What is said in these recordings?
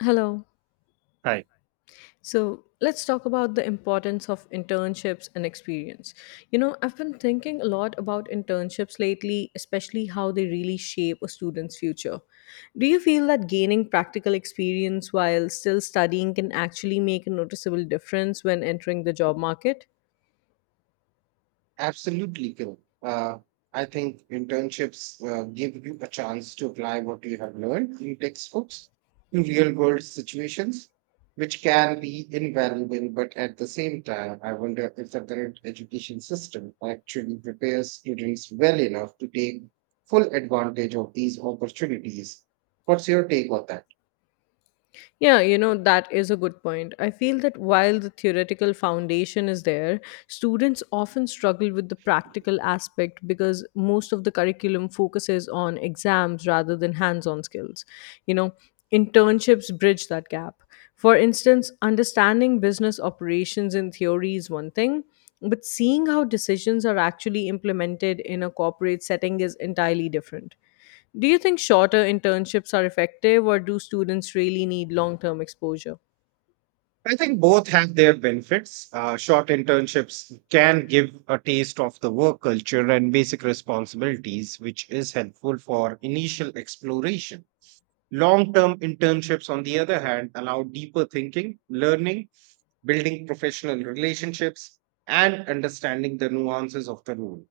Hello. Right. So let's talk about the importance of internships and experience. I've been thinking a lot about internships lately, especially how they really shape a student's future. Do you feel that gaining practical experience while still studying can actually make a noticeable difference when entering the job market? Absolutely, Kiran. Uh, I think internships give you a chance to apply what you have learned in textbooks to real world situations, which can be invaluable. But at the same time, I wonder if the current education system actually prepares students well enough to take full advantage of these opportunities. What's your take on that? Yeah, that is a good point. I feel that while the theoretical foundation is there, students often struggle with the practical aspect because most of the curriculum focuses on exams rather than hands on skills. You know, Internships bridge that gap. For instance, understanding business operations in theory is one thing, but seeing how decisions are actually implemented in a corporate setting is entirely different. Do you think shorter internships are effective, or do students really need long term exposure? I think both have their benefits. Short internships can give a taste of the work culture and basic responsibilities, which is helpful for initial exploration. Long term internships, on the other hand, allow deeper thinking, learning, building professional relationships, and understanding the nuances of the role.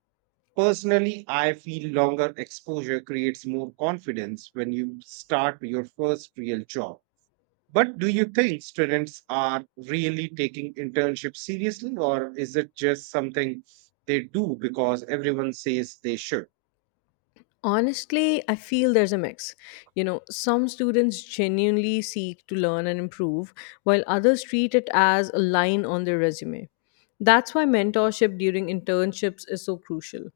Personally, I feel longer exposure creates more confidence when you start your first real job, but do you think students are really taking internships seriously, or is it just something they do because everyone says they should? Honestly, I feel there's a mix. Some students genuinely seek to learn and improve, while others treat it as a line on their resume. That's why mentorship during internships is so crucial.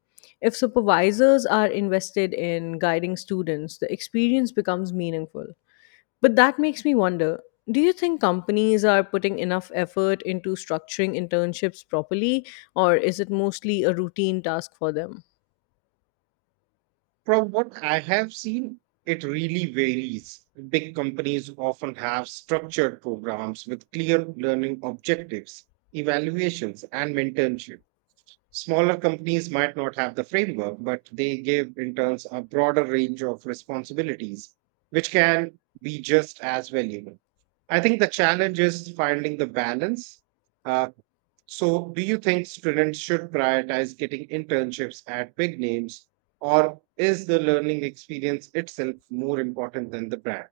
If supervisors are invested in guiding students, the experience becomes meaningful. But that makes me wonder, do you think companies are putting enough effort into structuring internships properly, or is it mostly a routine task for them? From what I have seen, it really varies. Big companies often have structured programs with clear learning objectives, evaluations, and mentorship. Smaller companies might not have the framework, but they give interns a broader range of responsibilities, which can be just as valuable. I think the challenge is finding the balance. Uh, so, do you think students should prioritize getting internships at big names, or is the learning experience itself more important than the brand?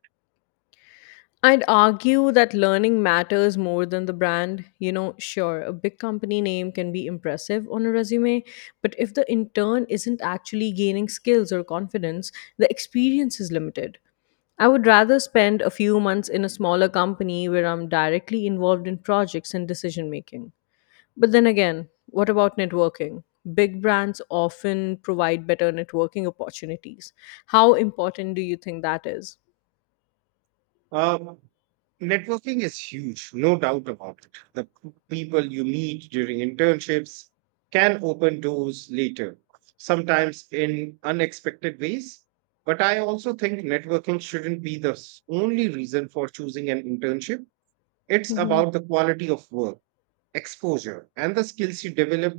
I'd argue that learning matters more than the brand. Sure, a big company name can be impressive on a resume, but if the intern isn't actually gaining skills or confidence, the experience is limited. I would rather spend a few months in a smaller company where I'm directly involved in projects and decision making. But then again, what about networking? Big brands often provide better networking opportunities. How important do you think that is? Uh, Networking is huge, no doubt about it. The people you meet during internships can open doors later, sometimes in unexpected ways. But I also think networking shouldn't be the only reason for choosing an internship. It's Mhm. about the quality of work, exposure, and the skills you develop.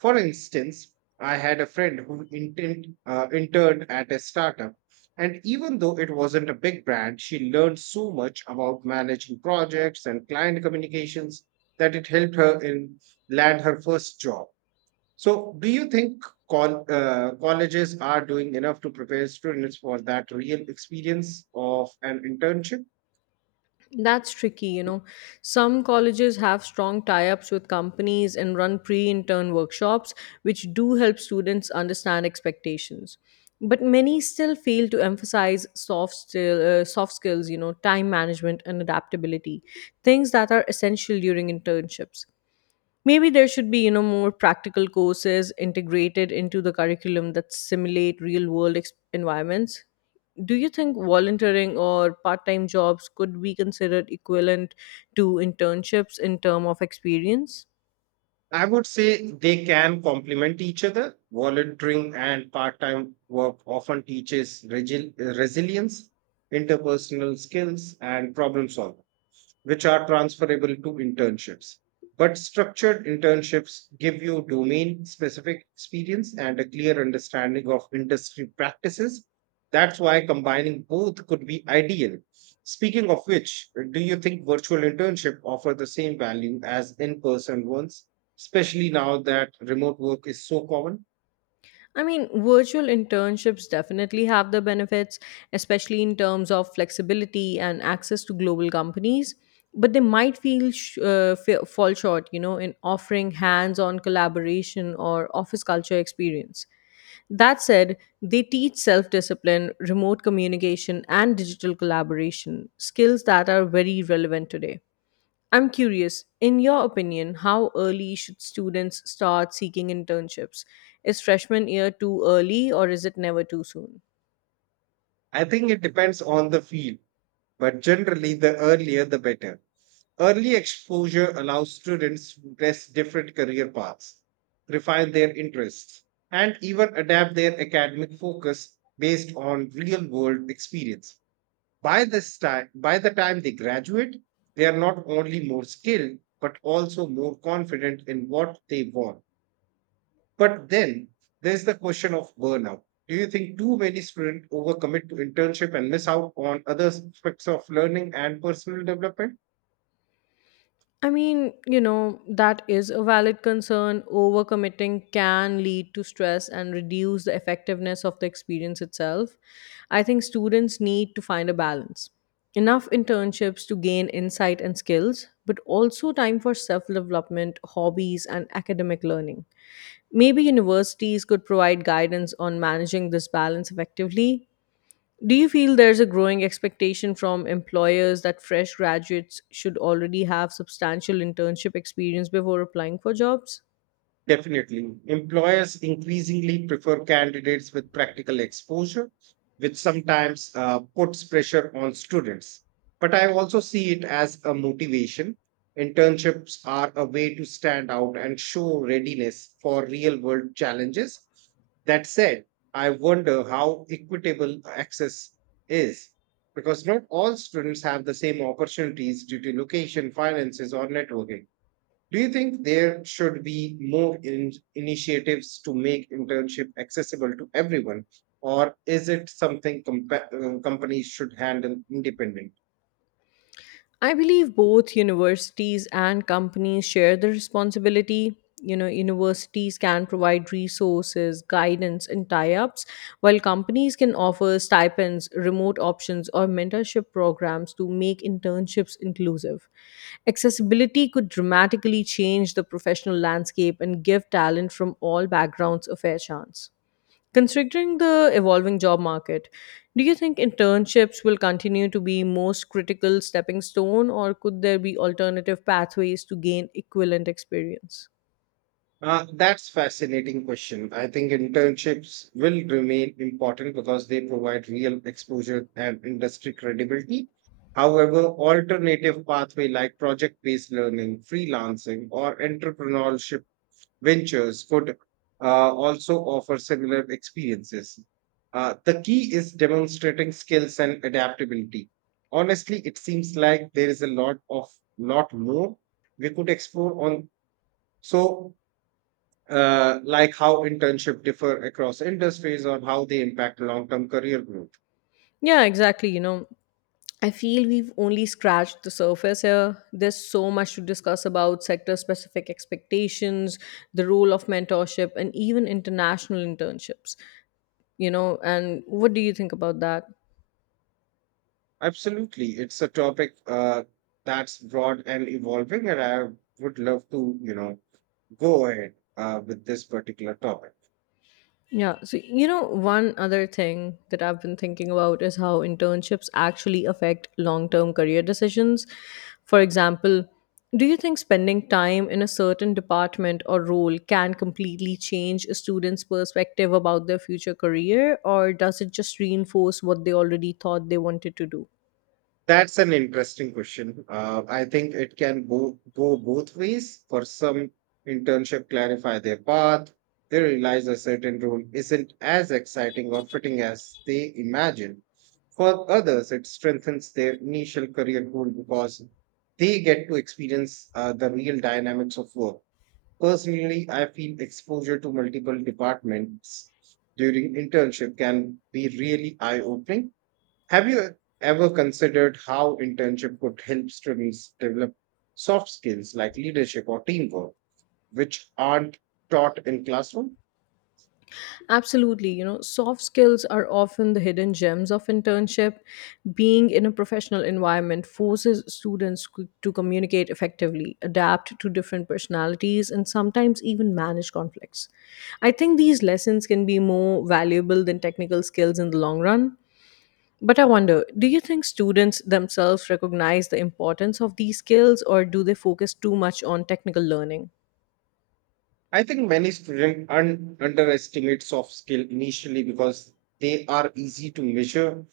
For instance, I had a friend who interned at a startup, and even though it wasn't a big brand, she learned so much about managing projects and client communications that it helped her in land her first job. So, do you think colleges are doing enough to prepare students for that real experience of an internship? That's tricky. Some colleges have strong tie ups with companies and run pre intern workshops, which do help students understand expectations. But many still fail to emphasize soft skills, time management and adaptability, things that are essential during internships. Maybe there should be, more practical courses integrated into the curriculum that simulate real world environments. Do you think volunteering or part-time jobs could be considered equivalent to internships in term of experience? I would say they can complement each other. Volunteering and part time work often teaches resilience, interpersonal skills, and problem solving, which are transferable to internships. But structured internships give you domain specific experience and a clear understanding of industry practices. That's why combining both could be ideal. Speaking of which, do you think virtual internship offer the same value as in-person ones, especially now that remote work is so common? I mean, virtual internships definitely have the benefits, especially in terms of flexibility and access to global companies. But they might feel fall short, in offering hands-on collaboration or office culture experience. That said, they teach self-discipline, remote communication, and digital collaboration, skills that are very relevant today. I'm curious, in your opinion, how early should students start seeking internships? Is freshman year too early or is it never too soon? I think it depends on the field, but generally the earlier the better. Early exposure allows students to test different career paths, refine their interests, and even adapt their academic focus based on real world experience. By the time they graduate, they are not only more skilled, but also more confident in what they want. But then there's the question of burnout. Do you think too many students overcommit to internship and miss out on other aspects of learning and personal development? I mean, that is a valid concern. Overcommitting can lead to stress and reduce the effectiveness of the experience itself. I think students need to find a balance. Enough internships to gain insight and skills, but also time for self development, hobbies, and academic learning. Maybe universities could provide guidance on managing this balance effectively. Do you feel there's a growing expectation from employers that fresh graduates should already have substantial internship experience before applying for jobs? Definitely. Employers increasingly prefer candidates with practical exposure, which sometimes puts pressure on students. But I also see it as a motivation. Internships are a way to stand out and show readiness for real world challenges. That said, I wonder how equitable access is, because not all students have the same opportunities due to location, finances, or networking. Do you think there should be more initiatives to make internship accessible to everyone, or is it something companies should handle independently? I believe both universities and companies share the responsibility. Universities can provide resources, guidance, and tie ups, while companies can offer stipends, remote options, or mentorship programs to make internships inclusive. Accessibility could dramatically change the professional landscape and give talent from all backgrounds a fair chance. Considering the evolving job market, do you think internships will continue to be most critical stepping stone or could there be alternative pathways to gain equivalent experience? That's fascinating question. I think internships will remain important because they provide real exposure and industry credibility. However, alternative pathway like project-based learning, freelancing, or entrepreneurship ventures could also offer similar experiences. The key is demonstrating skills and adaptability. Honestly, it seems like there is a lot of lot more we could explore on. So, like how internship differ across industries or how they impact long-term career growth. Yeah, exactly, I feel we've only scratched the surface here. There's so much to discuss about sector specific expectations, the role of mentorship, and even international internships. And what do you think about that? Absolutely, it's a topic that's broad and evolving, and I would love to, go ahead with this particular topic. Yeah. So, one other thing that I've been thinking about is how internships actually affect long term career decisions. For example, do you think spending time in a certain department or role can completely change a student's perspective about their future career, or does it just reinforce what they already thought they wanted to do? That's an interesting question. I think it can go both ways. For some, internship clarify their path. They realize a certain role isn't as exciting or fitting as they imagined. For others, it strengthens their initial career goal because they get to experience the real dynamics of work. Personally, I feel exposure to multiple departments during internship can be really eye opening. Have you ever considered how internship could help students develop soft skills like leadership or teamwork, which aren't taught in classroom? Absolutely. Soft skills are often the hidden gems of internship. Being in a professional environment forces students to communicate effectively, adapt to different personalities, and sometimes even manage conflicts. I think these lessons can be more valuable than technical skills in the long run. But I wonder, do you think students themselves recognize the importance of these skills or do they focus too much on technical learning? I think many students underestimate soft skill initially because they are easy to measure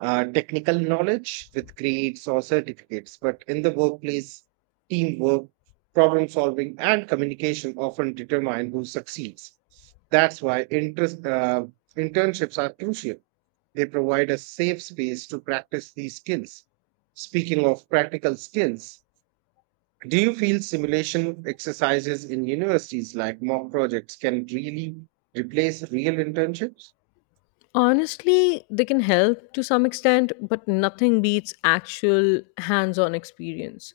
technical knowledge with grades or certificates, but in the workplace, teamwork, problem solving, and communication often determine who succeeds. That's why internships are crucial. They provide a safe space to practice these skills. Speaking of practical skills, do you feel simulation exercises in universities like mock projects can really replace real internships? Honestly, they can help to some extent, but nothing beats actual hands on experience.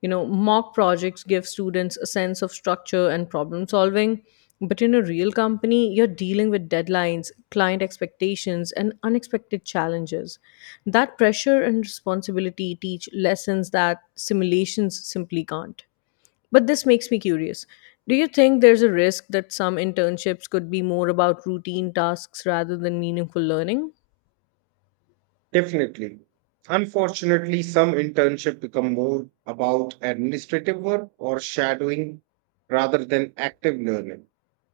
Mock projects give students a sense of structure and problem solving, but in a real company, you're dealing with deadlines, client expectations, and unexpected challenges. That pressure and responsibility teach lessons that simulations simply can't. But this makes me curious. Do you think there's a risk that some internships could be more about routine tasks rather than meaningful learning? Definitely. Unfortunately, some internships become more about administrative work or shadowing rather than active learning.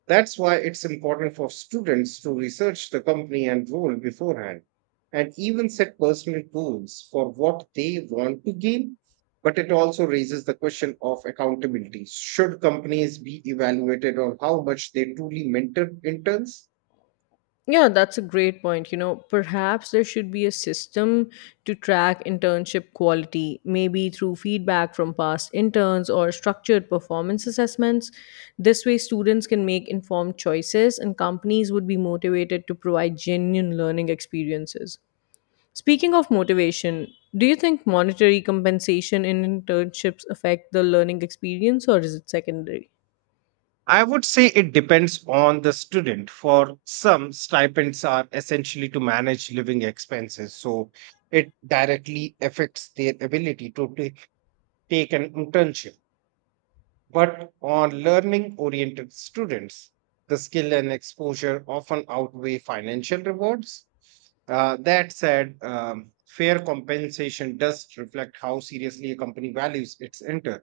That's why it's important for students to research the company and role beforehand and even set personal goals for what they want to gain. But it also raises the question of accountability. Should companies be evaluated on how much they truly mentor interns? Yeah, that's a great point. Perhaps there should be a system to track internship quality, maybe through feedback from past interns or structured performance assessments. This way, students can make informed choices and companies would be motivated to provide genuine learning experiences. Speaking of motivation, do you think monetary compensation in internships affect the learning experience or is it secondary? I would say it depends on the student. For some, stipends are essentially to manage living expenses, so it directly affects their ability to take an internship. But on learning oriented students, the skill and exposure often outweigh financial rewards. That said, fair compensation does reflect how seriously a company values its intern.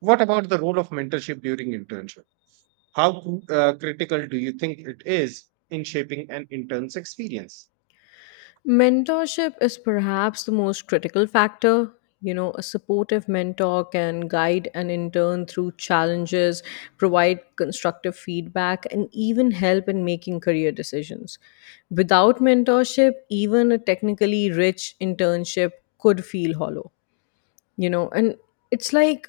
What about the role of mentorship during internship? How critical do you think it is in shaping an intern's experience? Mentorship is perhaps the most critical factor. A supportive mentor can guide an intern through challenges, provide constructive feedback, and even help in making career decisions. Without mentorship, even a technically rich internship could feel hollow. And it's like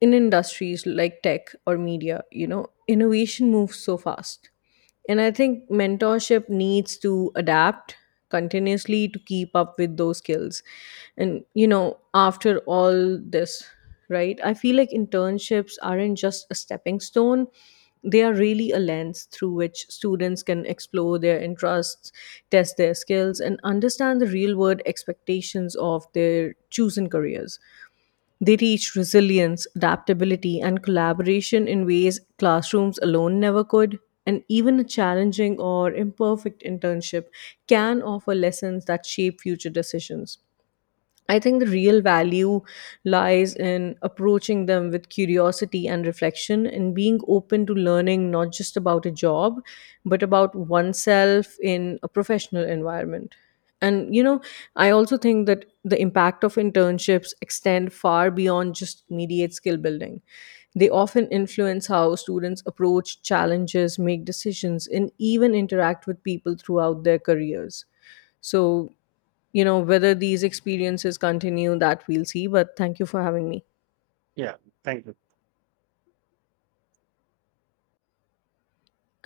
in industries like tech or media, innovation moves so fast, and I think mentorship needs to adapt continuously to keep up with those skills. And after all this, right, I feel like internships aren't just a stepping stone. They are really a lens through which students can explore their interests, test their skills and understand the real world expectations of their chosen careers. They teach resilience, adaptability, and collaboration in ways classrooms alone never could. And even a challenging or imperfect internship can offer lessons that shape future decisions. I think the real value lies in approaching them with curiosity and reflection and being open to learning not just about a job, but about oneself in a professional environment. And, I also think that the impact of internships extend far beyond just immediate skill building. They often influence how students approach challenges, make decisions, and even interact with people throughout their careers. So, whether these experiences continue, that we'll see. But thank you for having me. Yeah, thank you.